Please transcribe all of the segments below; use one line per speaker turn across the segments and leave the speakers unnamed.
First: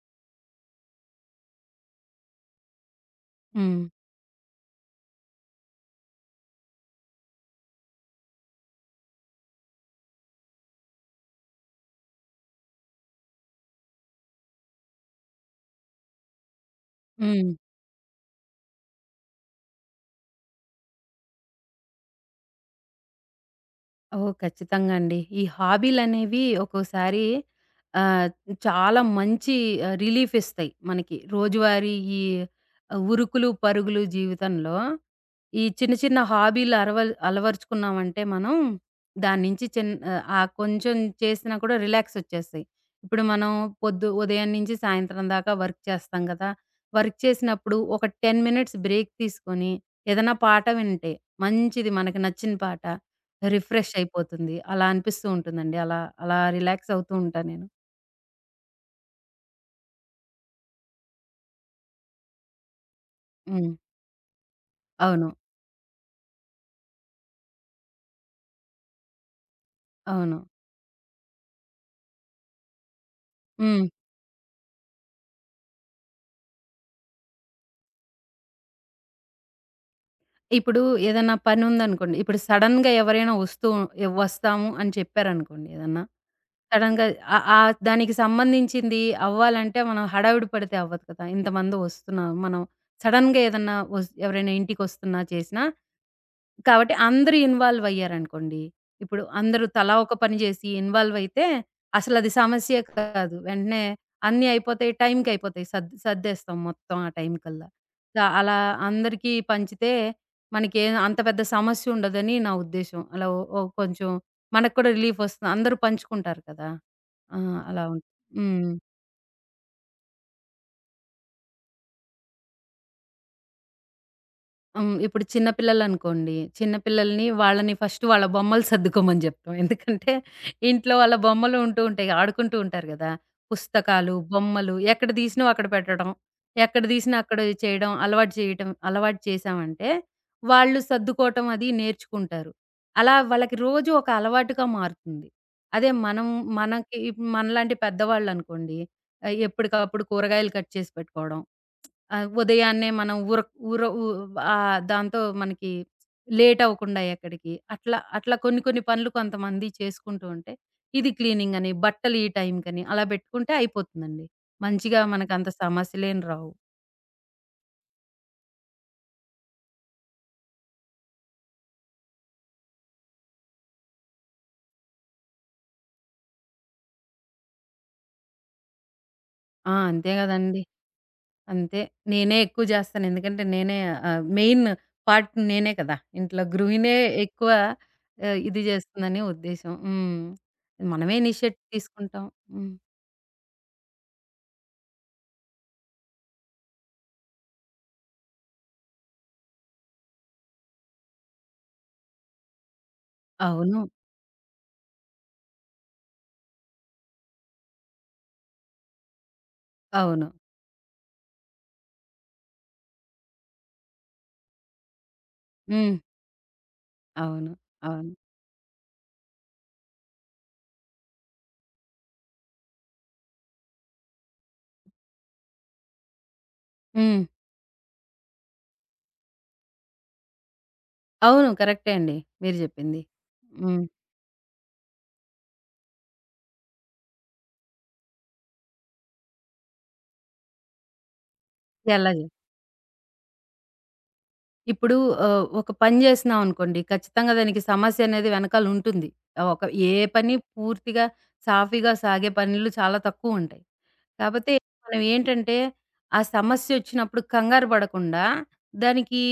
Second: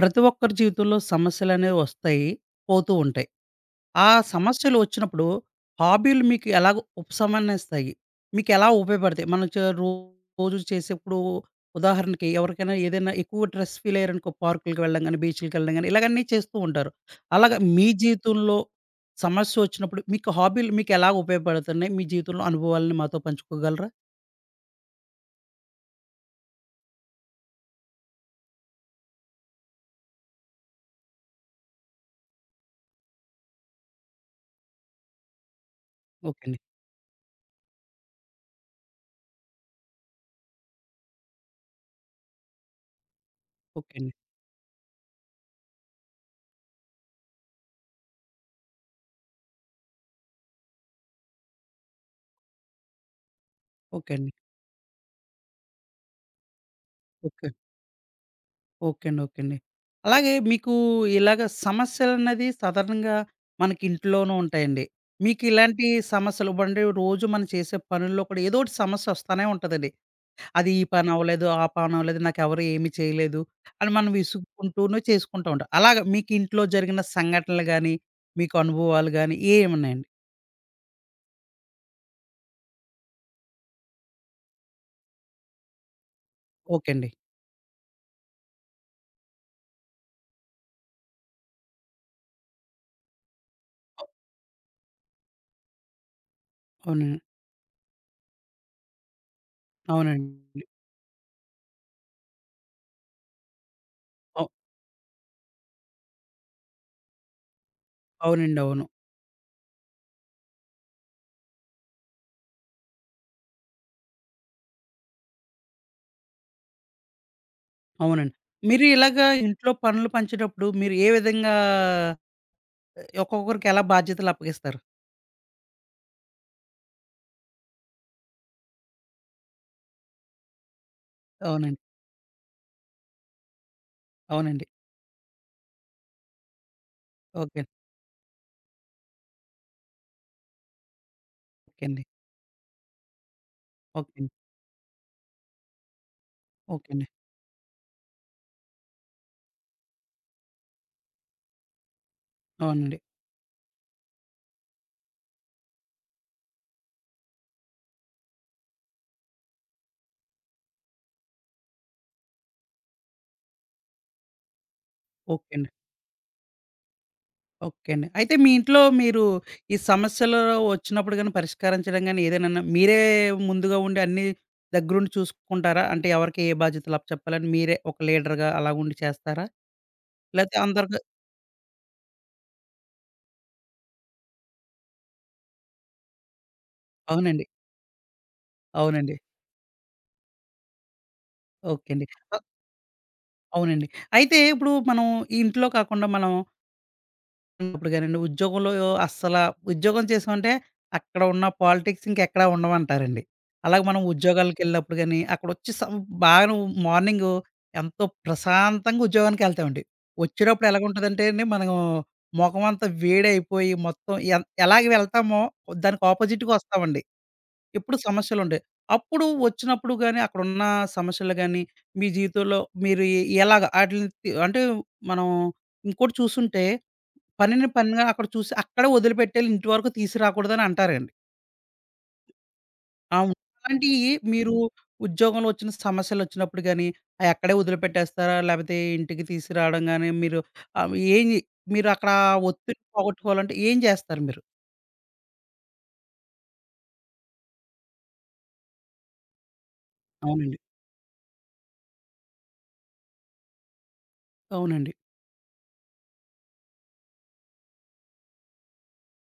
ప్రతి ఒక్కరి జీవితంలో సమస్యలనేవి వస్తాయి, పోతూ ఉంటాయి.
హ్మ్.
ఆ సమస్యలు వచ్చినప్పుడు హాబీలు మీకు ఎలాగ ఉపశమనిస్తాయి? మీకు ఎలా ఉపయోగపడతాయి? మనం రోజు చేసేప్పుడు ఉదాహరణకి ఎవరికైనా ఏదైనా ఎక్కువ స్ట్రెస్ ఫీల్ అయ్యారనుకో పార్కులకి వెళ్ళడం గాని, బీచ్‌లకి వెళ్ళడం గాని ఇలాగ అన్నీ చేస్తూ ఉంటారు.
హ్మ్.
అలాగా మీ జీవితంలో సమస్య వచ్చినప్పుడు మీకు హాబీలు ఎలా ఉపయోగపడుతున్నాయి? మీ జీవితంలో అనుభవాలను మాతో పంచుకోగలరా?
ఓహ్! ఖచ్చితంగా అండి. ఈ హాబీలనేవి ఒక్కోసారి ఆహ్, చాలా మంచి రిలీఫ్ ఇస్తాయి మనకి. రోజువారీ ఈ ఉరుకులు, పరుగులు జీవితంలో ఈ చిన్న చిన్న
ఓకే అండి.
హాబీలు అలవరుచుకున్నామంటే మనం దాని నుంచి ఆ కొంచెం చేసినా కూడా రిలాక్స్ వచ్చేస్తాయి. ఇప్పుడు మనం
ఓకే అండి.
ఉదయం నుంచి సాయంత్రం దాకా వర్క్ చేస్తాం కదా! వర్క్ చేసినప్పుడు ఒక 10 మినిట్స్ బ్రేక్ తీసుకొని ఏదైనా పాట వింటే మంచిది, మనకి నచ్చిన పాట రిఫ్రెష్
ఓకే అండి.
అయిపోతుంది. అలా అనిపిస్తూ ఉంటుందండి. అలా అలా రిలాక్స్ అవుతూ ఉంటా
ఓకే.
నేను.
ఓకే అండి. ఓకే అండి. అలాగే మీకు ఇలాగ సమస్యలన్నది సాధారణంగా
హ్మ్.
మనకి ఇంట్లోనూ ఉంటాయండి.
అవును.
మీకు ఇలాంటి సమస్యలు ఇవ్వండి రోజు మనం చేసే పనుల్లో కూడా ఏదో ఒకటి సమస్య వస్తానే ఉంటదండి.
అవును.
అది ఈ పని అవ్వలేదు, ఆ పని అవ్వలేదు, నాకెవరు ఏమి చేయలేదు
హ్మ్.
అని మనం విసుక్కుంటూనే చేసుకుంటూ ఉంటాం. అలాగ మీకు ఇంట్లో జరిగిన సంఘటనలు గాని, మీకు అనుభవాలు గాని ఏమున్నాయండి?
ఇప్పుడు ఏదన్నా పనుందనుకోండి. ఇప్పుడు సడెన్‌గా ఎవరైనా వస్తూ వస్తాము అని చెప్పారనుకోండి ఏదన్నా.
ఓకే
సడెన్‌గా
అండి.
ఆహ్, ఆహ్, దానికి సంబంధించింది అవ్వాలంటే మనం హడావిడి పడితే అవ్వదు కదా! ఇంతమంది వస్తున్నారు. మనం సడెన్‌గా ఏదన్నా వస్ ఎవరైనా ఇంటికొస్తున్నా చేసినా కాబట్టి
అవునండి.
అందరూ ఇన్వాల్వ్ అయ్యారనుకోండి. ఇప్పుడు అందరూ తలా ఒక పని
అవునండి.
చేసి ఇన్వాల్వ్ అయితే అసలది సమస్యే కాదు. వెంటనే అన్నీ
అవ్
అయిపోతాయి. టైంకయిపోతాయి. సర్దేస్తాం మొత్తం ఆ టైం కల్లా. దా అలా
అవునండి. అవును.
అందరికీ పంచితే మనకి ఏం అంత పెద్ద సమస్య ఉండదని నా ఉద్దేశ్యం. అలా ఓ ఓ కొంచెం మనకు కూడా రిలీఫ్ వస్తుంది. అందరూ పంచుకుంటారు కదా! ఆ! అలా ఉం
అవునండి.
హ్మ్.
మీరు ఇలాగ ఇంట్లో పనులు పంచేటప్పుడు మీరు ఏ విధంగా ఒక్కొక్కరికి ఎలా బాధ్యతలు అప్పగిస్తారు.
హ్మ్. ఇప్పుడు చిన్న పిల్లలనుకోండి. చిన్న పిల్లల్ని వాళ్ళని ఫస్ట్ వాళ్ళ బొమ్మలు సర్దుకోమని జెప్తాం. ఎందుకంటే ఇంట్లో వాళ్ళ బొమ్మలు
అవునండి.
ఉంటూ ఉంటాయి. ఆడుకుంటూ ఉంటారు గదా! పుస్తకాలు,
అవునండి.
బొమ్మలు ఎక్కడ దీసినవి అక్కడ పెట్టడం. ఎక్కడ దీసినా అక్కడ
ఓకే.
చేయడం అలవాటు చేయటం. అలవాటు చేశామంటే వాళ్ళు సర్దుకోవటం అది
ఓకే అండి.
నేర్చుకుంటారు. అలా వాళ్ళకి రోజు ఒక
ఓకే అండి.
అలవాటుగా మారుతుంది. అదే మనం
ఓకే
మనకి
అండి.
మనలాంటి పెద్దవాళ్ళనుకోండి, ఎప్పటికప్పుడు కూరగాయలు కట్ చేసి పెట్టుకోవడం. ఆ! ఉదయాన్నే
అవునండి.
మనం ఊర ఊర ఊ ఆహ్, దాంతో మనకి లేట్ అవ్వకుండా ఎక్కడికి, అట్లా అట్లా కొన్ని కొన్ని పనులు కొంతమంది చేసుకుంటూ ఉంటే, ఇది క్లీనింగ్ అని, బట్టలు ఈ టైంకని అలా పెట్టుకుంటే అయిపోతుందండి. మంచిగా మనకంత
ఓకే అండి.
సమస్యలేం రావు.
ఓకే అండి. అయితే మీ ఇంట్లో మీరు ఈ సమస్యలు వచ్చినప్పుడు గాని పరిష్కరించడం గాని ఏదైనా మీరే ముందుగా ఉండి అన్నీ దగ్గరుండి చూసుకుంటారా? అంటే ఎవరికి ఏ బాధ్యతలు అప్పచెప్పాలని మీరే ఒక లీడర్‌గా అలాగుండి చేస్తారా?
ఆ! అంతే
లేతే
గదండీ.
అందరికి
అంతే. నేనే ఎక్కువ జేస్తాను. ఎందుకంటే నేనే మెయిన్ పార్ట్ నేనే కదా! ఇంట్లో గృహిణే
అవునండి.
ఎక్కువ ఇది
అవునండి.
జేస్తుందని ఉద్దేశ్యం. హ్మ్. మనమే ఇనిషియేట్
ఓకే అండి.
తీసుకుంటాం.
అ
హ్మ్.
అవునండి. అయితే ఇప్పుడు మనం ఈ ఇంట్లో కాకుండా మనం ఇప్పుడు గానండి ఉద్యోగంలో అస్సల ఉద్యోగం చేసామంటే అక్కడ ఉన్న పాలిటిక్స్ ఇంకెక్కడా ఉండవంటారండి.
అవును.
అలాగే మనం ఉద్యోగాలకెళ్ళినప్పుడు గాని, అక్కడొచ్చి సం బాగా మార్నింగు ఎంతో ప్రశాంతంగా ఉద్యోగానికెళ్తామండి.
అవును.
వచ్చేటప్పుడు ఎలాగుంటదంటే అండి, మనం మొఖమంతా వేడైపోయి మొత్తం ఎలాగ వెళ్తామో
హ్మ్.
దానికి ఆపోజిట్‌గా ఒస్తామండి.
అవును.
ఎప్పుడు
అవును.
సమస్యలుంటాయి. అప్పుడు వచ్చినప్పుడు గాని, అక్కడున్న సమస్యలు గాని, మీ జీవితంలో మీరు ఎలాగ ఆటిలిని అంటే మనం ఇంకోటి చూసుంటే
హ్మ్.
పనిని పనిగా అక్కడ చూసి అక్కడే వదిలిపెట్టేళ్ళి ఇంటి వరకు తీసుకురాకూడదని అంటారండి.
అవును. కరెక్టే అండి. మీరు జెప్పింది.
అవును.
హ్మ్.
అలాంటియి మీరు ఉద్యోగంలో వచ్చిన సమస్యలొచ్చినప్పుడు గాని, అయక్కడే వదిలిపెట్టేస్తారా? లేపోతే ఇంటికి తీసుకురావడం గాని మీరు ఆహ్, ఏయి మీరు అక్కడ
ఎలా జే
ఒత్తిడిని పోగొట్టుకోవాలంటే ఏం జేస్తారు మీరు?
ఇప్పుడు ఒక పని జేస్తున్నాం అనుకోండి, ఖచ్చితంగా దానికి సమస్య అనేది వెనకాల ఉంటుంది. ఆ, ఒక ఏ పని
అవునండి.
పూర్తిగా సాఫీగా సాగే పనులు చాలా తక్కువుంటాయి. కాపోతే
అవునండి.
మనం ఏంటంటే, ఆ సమస్యొచ్చినప్పుడు కంగారు పడకుండా, దానికి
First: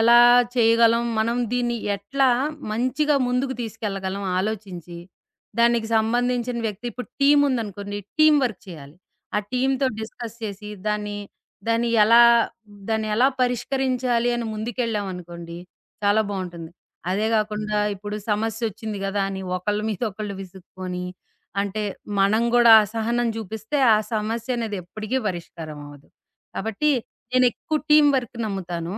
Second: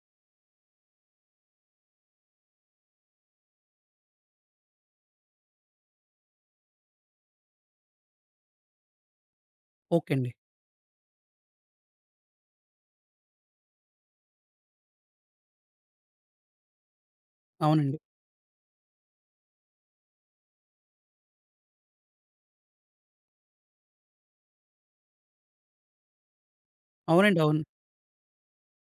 ఎలా చేయగలం, మనం దీన్ని ఎట్లా మంచిగా ముందుకు తీసుకెళ్ళగలం ఆలోచించి, దానికి సంబంధించిన వ్యక్తి ఇప్పుడు టీముందనుకోండి, టీమ్ వర్క్ చేయాలి. ఆ టీమ్‌తో
ఓకే అండి.
డిస్కస్ చేసి దాన్ని దాన్ని ఎలా దాన్ని ఎలా పరిష్కరించాలి అని ముందుకెళ్ళామనుకోండి, చాలా బావుంటుంది. అదే గాకుండా హ్మ్.
అవునండి.
ఇప్పుడు సమస్యొచ్చింది గదా! అని ఒకళ్ళ మీద ఒకళ్ళు విసుక్కొని, అంటే మనం గూడా అసహనం చూపిస్తే ఆ సమస్య అనేది ఎప్పటికీ పరిష్కారం అవ్వదు. కాబట్టి
అవునండి. అవును.
నేనెక్కువ టీమ్ వర్క్ నమ్ముతాను.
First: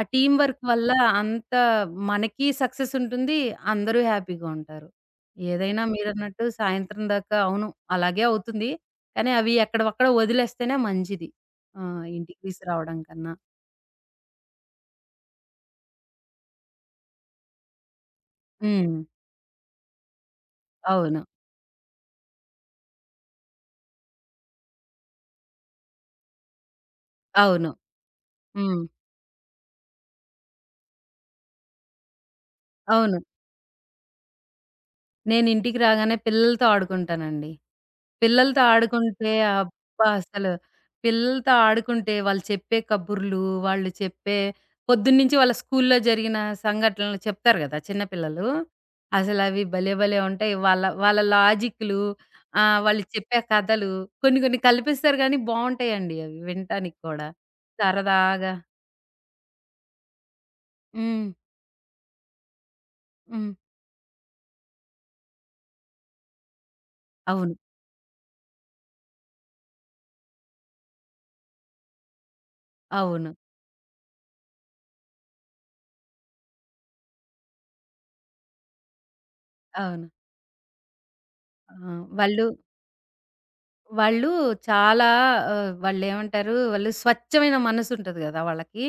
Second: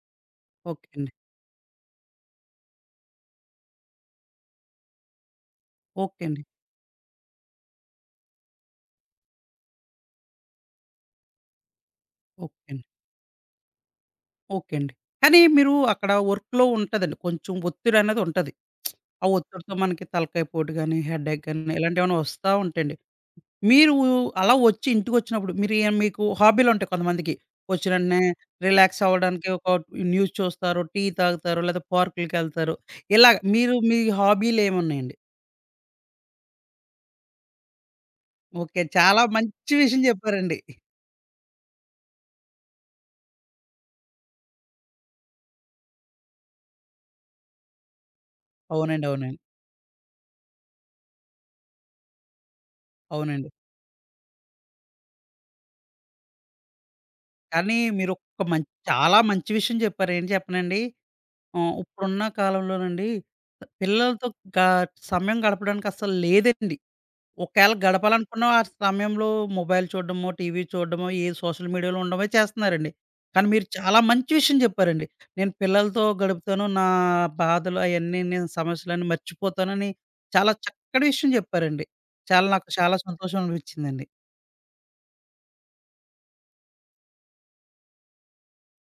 ఆ టీమ్ వర్క్
ఓకే
వల్ల
అండి.
అంత మనకి సక్సెస్ ఉంటుంది. అందరూ హ్యాపీగా ఉంటారు. ఏదైనా
ఓకే అండి.
మీరన్నట్టు సాయంత్రం దాకా అవును అలాగే అవుతుంది. కానీ అవి ఎక్కడివక్కడ వదిలేస్తేనే మంచిది. ఆ! ఇంటికి
ఓకే అండి.
తీసురావడం కన్నా.
ఓకే అండి. కానీ మీరు అక్కడ వర్క్‌లో ఉంటదండి. కొంచెం ఒత్తిడనేది ఉంటది.
హ్మ్.
ఆ ఒత్తిడితో మనకి తలకాయ పోటు గాని,
అవును.
హెడేక్ గాని ఇలాంటియేమైనా వస్తా ఉంటాయండి. మీరు అలా వచ్చి ఇంటికొచ్చినప్పుడు మీరు ఏ మీకు హాబీలుంటాయి కొంతమందికి.
అవును.
వచ్చిన వెంటనే
హ్మ్.
రిలాక్స్ అవ్వడానికి ఒక న్యూస్ చూస్తారు, టీ తాగుతారు, లేదా పార్కులకెళ్తారు.
అవును.
ఇలాగ మీరు మీ హాబీలేమున్నాయండి?
నేనింటికి రాగానే పిల్లలతో ఆడుకుంటానండి. పిల్లలతో
ఓకే. చాలా
ఆడుకుంటే
మంచి విషయం
అబ్బా! అసలు
చెప్పారండి.
పిల్లలతో ఆడుకుంటే వాళ్ళు చెప్పే కబుర్లు, వాళ్ళు చెప్పే పొద్దున్నుంచి వాళ్ళ స్కూల్లో జరిగిన సంఘటనలు చెప్తారు గదా! చిన్న పిల్లలు.
అవునండి. అవునండి.
అసలవి భలే భలే ఉంటాయి. వాళ్ళ వాళ్ళ లాజిక్‌లు, వాళ్ళు చెప్పే
అవునండి.
కథలు కొన్ని కొన్ని కల్పిస్తారు గానీ బావుంటాయండి అవి వినటానికి కూడా.
కానీ మీరొక
సరదాగా.
మంచి చాలా మంచి విషయం చెప్పారు. ఏంటి చెప్పనండి?
హ్మ్.
ఇప్పుడున్న కాలంలోనండి
హ్మ్.
పిల్లలతో గా సమయం గడపడానికి అస్సలు లేదండి.
అవును.
ఒకవేళ గడపాలనుకున్న ఆ సమయంలో మొబైల్ చూడడమో, టీవీ చూడడమో, ఏ సోషల్ మీడియాలో ఉండడమో చేస్తున్నారండి.
అవును.
కానీ మీరు చాలా మంచి విషయం చెప్పారండి. నేను పిల్లలతో గడుపుతాను. నా బాధలు అయన్నీ నేను సమస్యలన్నీ మర్చిపోతానని
అవును.
చాలా చక్కటి విషయం
ఆ!
చెప్పారండి.
వాళ్ళు,
చాలా నాకు చాలా సంతోషం అనిపించిందండి.
వాళ్ళు చాలా వాళ్ళేమంటారు, వాళ్ళు స్వచ్ఛమైన మనసుంటది గదా! వాళ్ళకి.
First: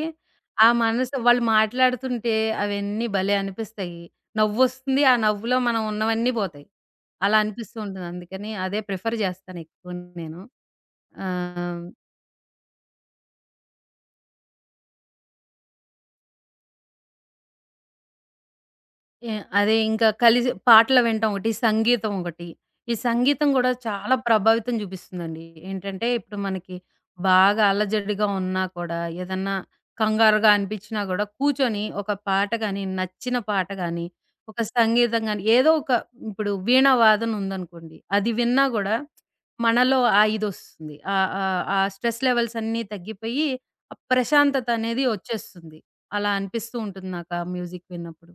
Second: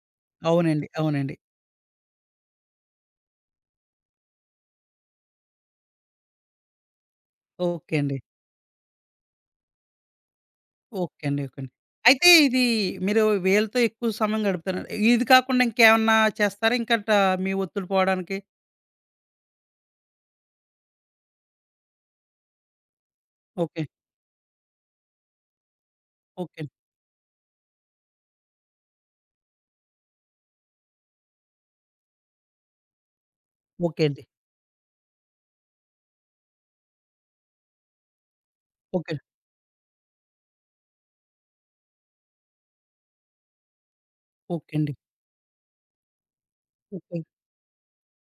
ఆ
అవునండి.
మనసు
అవునండి.
వాళ్ళు మాట్లాడుతుంటే అవన్నీ భలే అనిపిస్తాయి. నవ్వొస్తుంది. ఆ నవ్వులో మనం ఉన్నవన్నీ పోతాయి. అలా అనిపిస్తూ
ఓకే
ఉంటుంది.
అండి.
అందుకని అదే ప్రిఫర్ జేస్తానెక్కువ నేను.
ఓకే అండి. ఓకే అండి.
ఆహ్
అయితే ఇది మీరు వీళ్ళతో ఎక్కువ సమయం గడుపుతారండి. ఇది కాకుండా ఇంకేమన్నా చేస్తారా? ఇంకా ట మీ ఒత్తిడి పోవడానికి?
ఏ అదే ఇంకా కలిసి పాటలు వినటం ఒకటి, సంగీతం ఒకటి. ఈ సంగీతం గూడా
ఓకే.
చాలా ప్రభావితం చూపిస్తుందండి. ఏంటంటే, ఇప్పుడు
ఓకే.
మనకి బాగా అలజడిగా ఉన్నా కూడా, ఏదన్నా కంగారుగా అనిపించినా గూడా కూర్చొని ఒక పాట గాని, నచ్చిన పాట
ఓకే
గాని,
అండి.
ఒక సంగీతం గాని, ఏదో ఒక ఇప్పుడు వీణ వాదన ఉందనుకోండి, అది విన్నా గూడా
ఓకే.
మనలో ఆ ఇదొస్తుంది. ఆహ్, ఆహ్, ఆ స్ట్రెస్ లెవెల్స్ అన్నీ తగ్గిపోయి, ఆ ప్రశాంతత
ఓకే అండి.
అనేది వచ్చేస్తుంది. అలా అనిపిస్తూ ఉంటుంది
ఓకే.
నాకు ఆ మ్యూజిక్ విన్నప్పుడు.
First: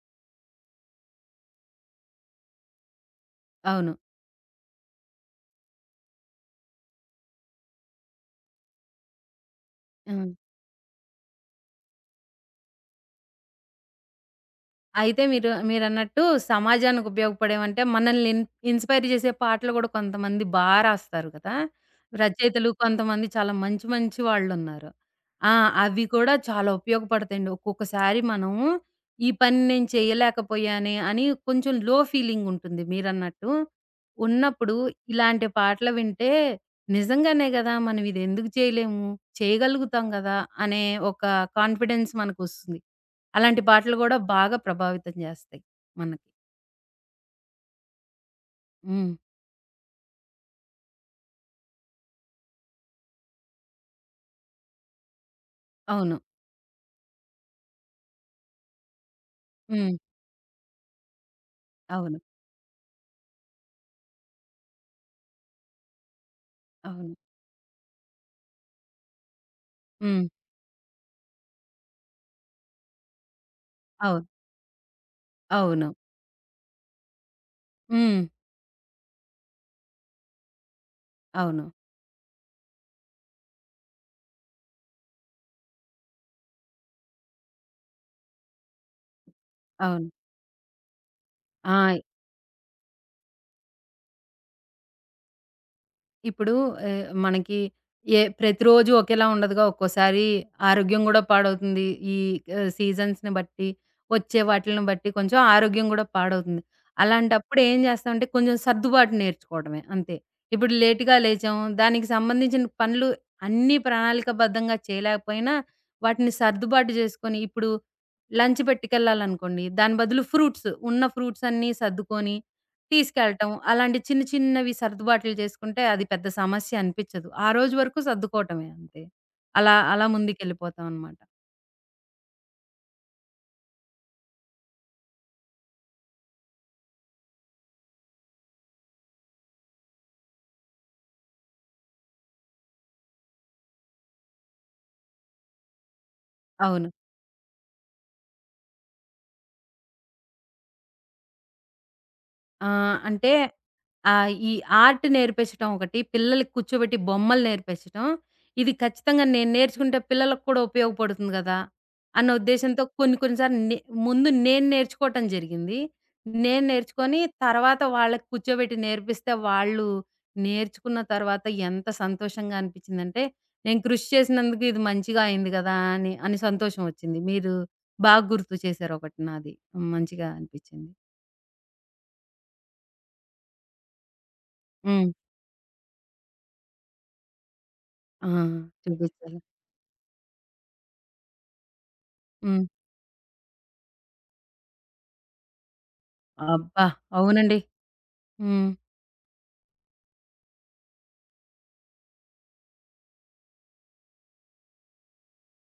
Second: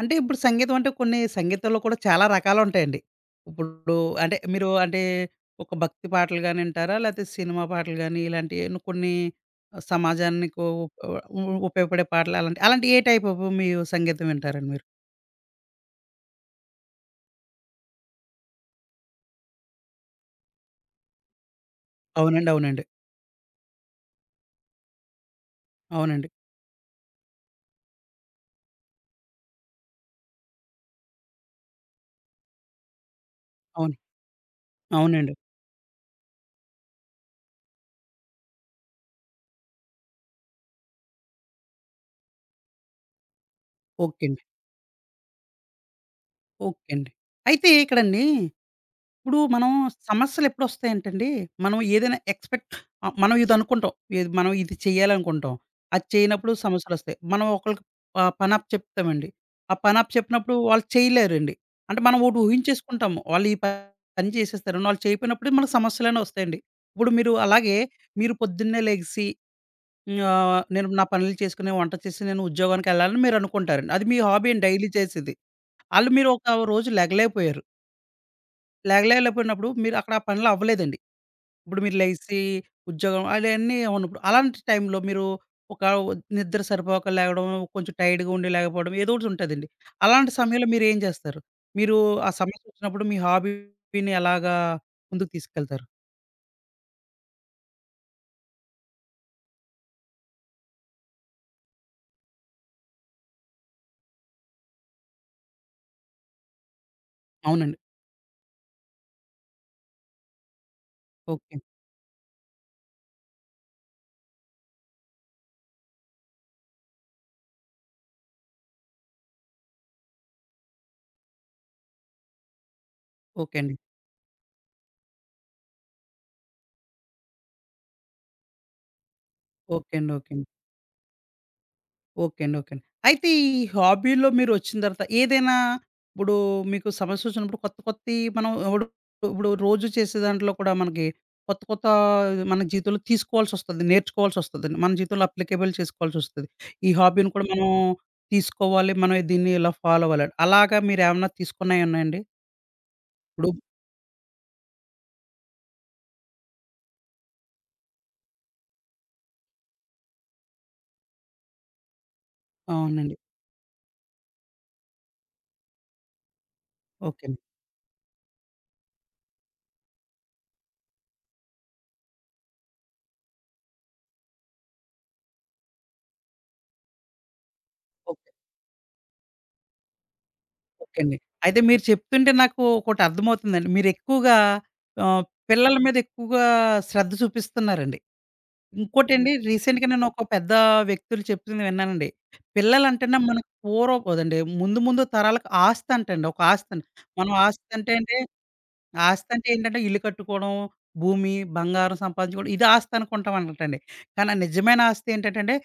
అంటే ఇప్పుడు సంగీతం అంటే కొన్ని సంగీతంలో కూడా చాలా రకాలుంటాయండి.
అవును.
ఇప్పుడు అంటే మీరు ఒక భక్తి పాటలు గాని వింటారా? లేతే సినిమా పాటలు గాని ఇలాంటియి ను కొన్ని
అవును.
సమాజానికో ఉ ఉ ఉపయోగపడే పాటలు అలాంటి అలాంటి ఏ టైప్ ఆఫ్ మీ సంగీతం వింటారండి మీరు?
అయితే మీరు మీరన్నట్టు సమాజానికి ఉపయోగపడేవంటే మనల్ని ఇన్‌స్పైర్ చేసే పాటలు గూడా కొంతమంది రాస్తారు కదా!
అవునండి.
రచయితలు
అవునండి.
కొంతమంది చాలా మంచి మంచి వాళ్ళున్నారు. ఆ! అవి
అవునండి.
కూడా చాలా ఉపయోగపడతాయండి. ఒక్కొక్కసారి మనం ఈ పని నేను చేయలేకపోయానే అని కొంచెం లో ఫీలింగ్ ఉంటుంది మీరన్నట్టు.
అవును.
ఉన్నప్పుడు
అవునండి.
ఇలాంటి పాటలు వింటే నిజంగానే గదా! మనం ఇది ఎందుకు చేయలేము, చేయగలుగుతాం గదా! అనే ఒక కాన్ఫిడెన్స్ మనకొస్తుంది. అలాంటి పాటలు గూడా
ఓకే అండి.
బాగా ప్రభావితం జేస్తాయి మనకి.
ఓకే అండి. అయితే ఇక్కడండి
హ్మ్.
ఇప్పుడు మనం సమస్యలెప్పుడొస్తాయంటండి, మనం ఏదైనా ఎక్స్‌పెక్ట్ మనం ఇదనుకుంటాం. ఏది మనం ఇది చేయాలనుకుంటాం. అది
అవును.
చేయనప్పుడు సమస్యలొస్తాయి. మనం ఒకళ్ళకి పని అప్పచెప్తామండి. ఆ
హ్మ్.
పని అప్పచెప్పినప్పుడు వాళ్ళు చేయలేరండి. అంటే
అవును.
మనం ఒకటి ఊహించేసుకుంటాము. వాళ్ళు పని చేసేస్తారని. వాళ్ళు చేయపోయినప్పుడు మనకు సమస్యలనేవి వస్తాయండి. ఇప్పుడు
అవును.
మీరు అలాగే మీరు పొద్దున్నే లెగిసి
హ్మ్.
నేను నా పనులు చేసుకొని, వంట చేసి నేను ఉద్యోగానికెళ్ళాలని మీరనుకుంటారండి. అది మీ
అవును.
హాబీ అండి డైలీ చేసేది.
అవును.
ఆళ్ళు మీరు ఒక రోజు లెగలేకపోయారు.
హ్మ్.
లేగలేకపోయినప్పుడు మీరు అక్కడ ఆ పనులు అవ్వలేదండి.
అవును.
ఇప్పుడు మీరు లెగిసి ఉద్యోగం అయన్నీ ఉన్నప్పుడు. అలాంటి టైంలో మీరు ఒక నిద్ర సరిపోక లేగడం, కొంచెం టైర్డ్‌గా ఉండి లేకపోవడం ఏదో ఒకటి ఉంటదండి.
అవును.
అలాంటి సమయంలో మీరేం చేస్తారు?
ఆ!
మీరు ఆ సమస్య వచ్చినప్పుడు మీ హాబీని ఎలాగా ముందుకు తీసుకెళ్తారు?
ఇప్పుడు మనకి ప్రతిరోజు ఒకేలా ఉండదుగా. ఒక్కోసారి ఆరోగ్యం గూడా పాడవుతుంది. ఈ సీజన్స్‌ని బట్టి, వచ్చే వాటిలిని బట్టి కొంచెం ఆరోగ్యం గూడా పాడవుతుంది. అలాంటప్పుడు ఏం
అవునండి.
చేస్తామంటే కొంచెం సర్దుబాటు నేర్చుకోవడమే అంతే. ఇప్పుడు లేట్‌గా లేచాం.
ఓకే.
దానికి సంబంధించిన పనులు అన్నీ ప్రణాళికబద్ధంగా చేయలేకపోయినా వాటిని సర్దుబాటు చేసుకొని ఇప్పుడు లంచ్ పెట్టుకెళ్ళాలనుకోండి. దాని బదులు ఫ్రూట్స్ అన్నీ సర్దుకొని తీసుకెళ్ళటం.
ఓకే అండి.
అలాంటి చిన్న చిన్నవి సర్దుబాట్లు చేసుకుంటే అది పెద్ద సమస్య అనిపిచ్చదు. ఆ రోజు వరకు సర్దుకోవటమే అంతే. అలా
ఓకే
అలా
అండి. ఓకే అండి.
ముందుకెళ్ళిపోతామనమాట.
ఓకే అండి. ఓకే అండి. అయితే ఈ హాబీలో మీరొచ్చిన తర్వాత ఏదైనా ఇప్పుడు మీకు సమస్యొచ్చినప్పుడు కొత్త కొత్తయి మనం ఇప్పుడు ఇప్పుడు రోజు చేసే దాంట్లో కూడా మనకి కొత్త కొత్త మన జీవితంలో తీసుకోవాల్సొస్తది. నేర్చుకోవాల్సొస్తదండి. మన జీవితంలో అప్లికేబుల్ చేసుకోవాల్సొస్తది.
అవును.
ఈ హాబీని కూడా మనం తీసుకోవాలి. మనం దీన్ని ఇలా ఫాలో అవ్వాలని. అలాగా మీరేమన్నా తీసుకున్నయున్నాయండి?
ఆ! అంటే
ఇప్పుడు
ఆహ్, ఈ ఆర్ట్ నేర్పించటం ఒకటి, పిల్లలకి కూర్చోబెట్టి బొమ్మలు నేర్పించటం. ఇది ఖచ్చితంగా నేను నేర్చుకుంటే పిల్లలకు కూడా ఉపయోగపడుతుంది గదా! అన్న ఉద్దేశ్యంతో కొన్ని
అవునండి.
కొన్ని సార్లు ముందు నేను నేర్చుకోవటం జరిగింది. నేను నేర్చుకొని
ఓకే అండి.
తర్వాత వాళ్ళకి కూర్చోబెట్టి నేర్పిస్తే వాళ్ళు నేర్చుకున్న తర్వాత ఎంత సంతోషంగా అనిపించిందంటే, నేను కృషి చేసినందుకు ఇది మంచిగా అయింది గదా! అని అని సంతోషం వచ్చింది. మీరు బాగా
ఓకే.
గుర్తు చేశారు ఒకటి నాది. మంచిగా అనిపించింది.
ఓకే అండి. అయితే మీరు చెప్తుంటే నాకు ఒకటర్థమవుతుందండి. మీరెక్కువగా
హ్మ్.
ఆహ్, పిల్లల మీద ఎక్కువగా శ్రద్ధ చూపిస్తున్నారండి.
ఆ!
ఇంకోటండి
చూపించాలి.
హ్మ్. రీసెంట్‌గా నేను ఒక పెద్ద వ్యక్తులు చెప్తుంది విన్నానండి.
హ్మ్.
పిల్లలంటేనే మనకు పూర్వపుదండి ముందు ముందు తరాలకు ఆస్తి అంటండి. ఒక ఆస్తి అండి.
అబ్బా!
మనం
అవునండి.
ఆస్తి అంటే అంటే
హ్మ్.
ఆస్తి అంటే ఏంటంటే ఇల్లు కట్టుకోవడం, భూమి, బంగారం సంపాదించుకోవడం ఇది ఆస్తి అనుకుంటాం అనటండి. కానీ నిజమైన ఆస్తి ఏంటంటే అండి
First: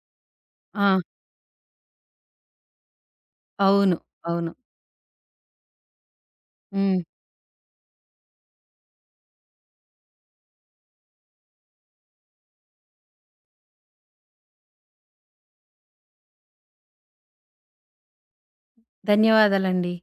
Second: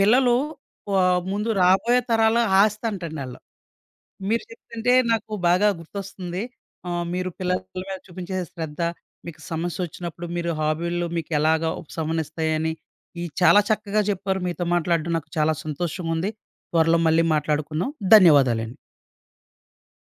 పిల్లలు
ఆ!
ముందు రాబోయే తరాల ఆస్తి అంటండి ఆళ్ళు.
అవును.
మీరు
అవును.
చెప్తుంటే నాకు బాగా గుర్తొస్తుంది.
హ్మ్.
మీరు పిల్లల మీద చూపించే శ్రద్ధ, మీకు సమస్యొచ్చినప్పుడు మీరు హాబీలు మీకెలాగా ఉపశమనిస్తాయని, ఇయి చాలా చక్కగా చెప్పారు. మీతో మాట్లాడడం నాకు చాలా సంతోషంగుంది. త్వరలో మళ్ళీ మాట్లాడుకుందాం. ధన్యవాదాలండి.
ధన్యవాదాలండి.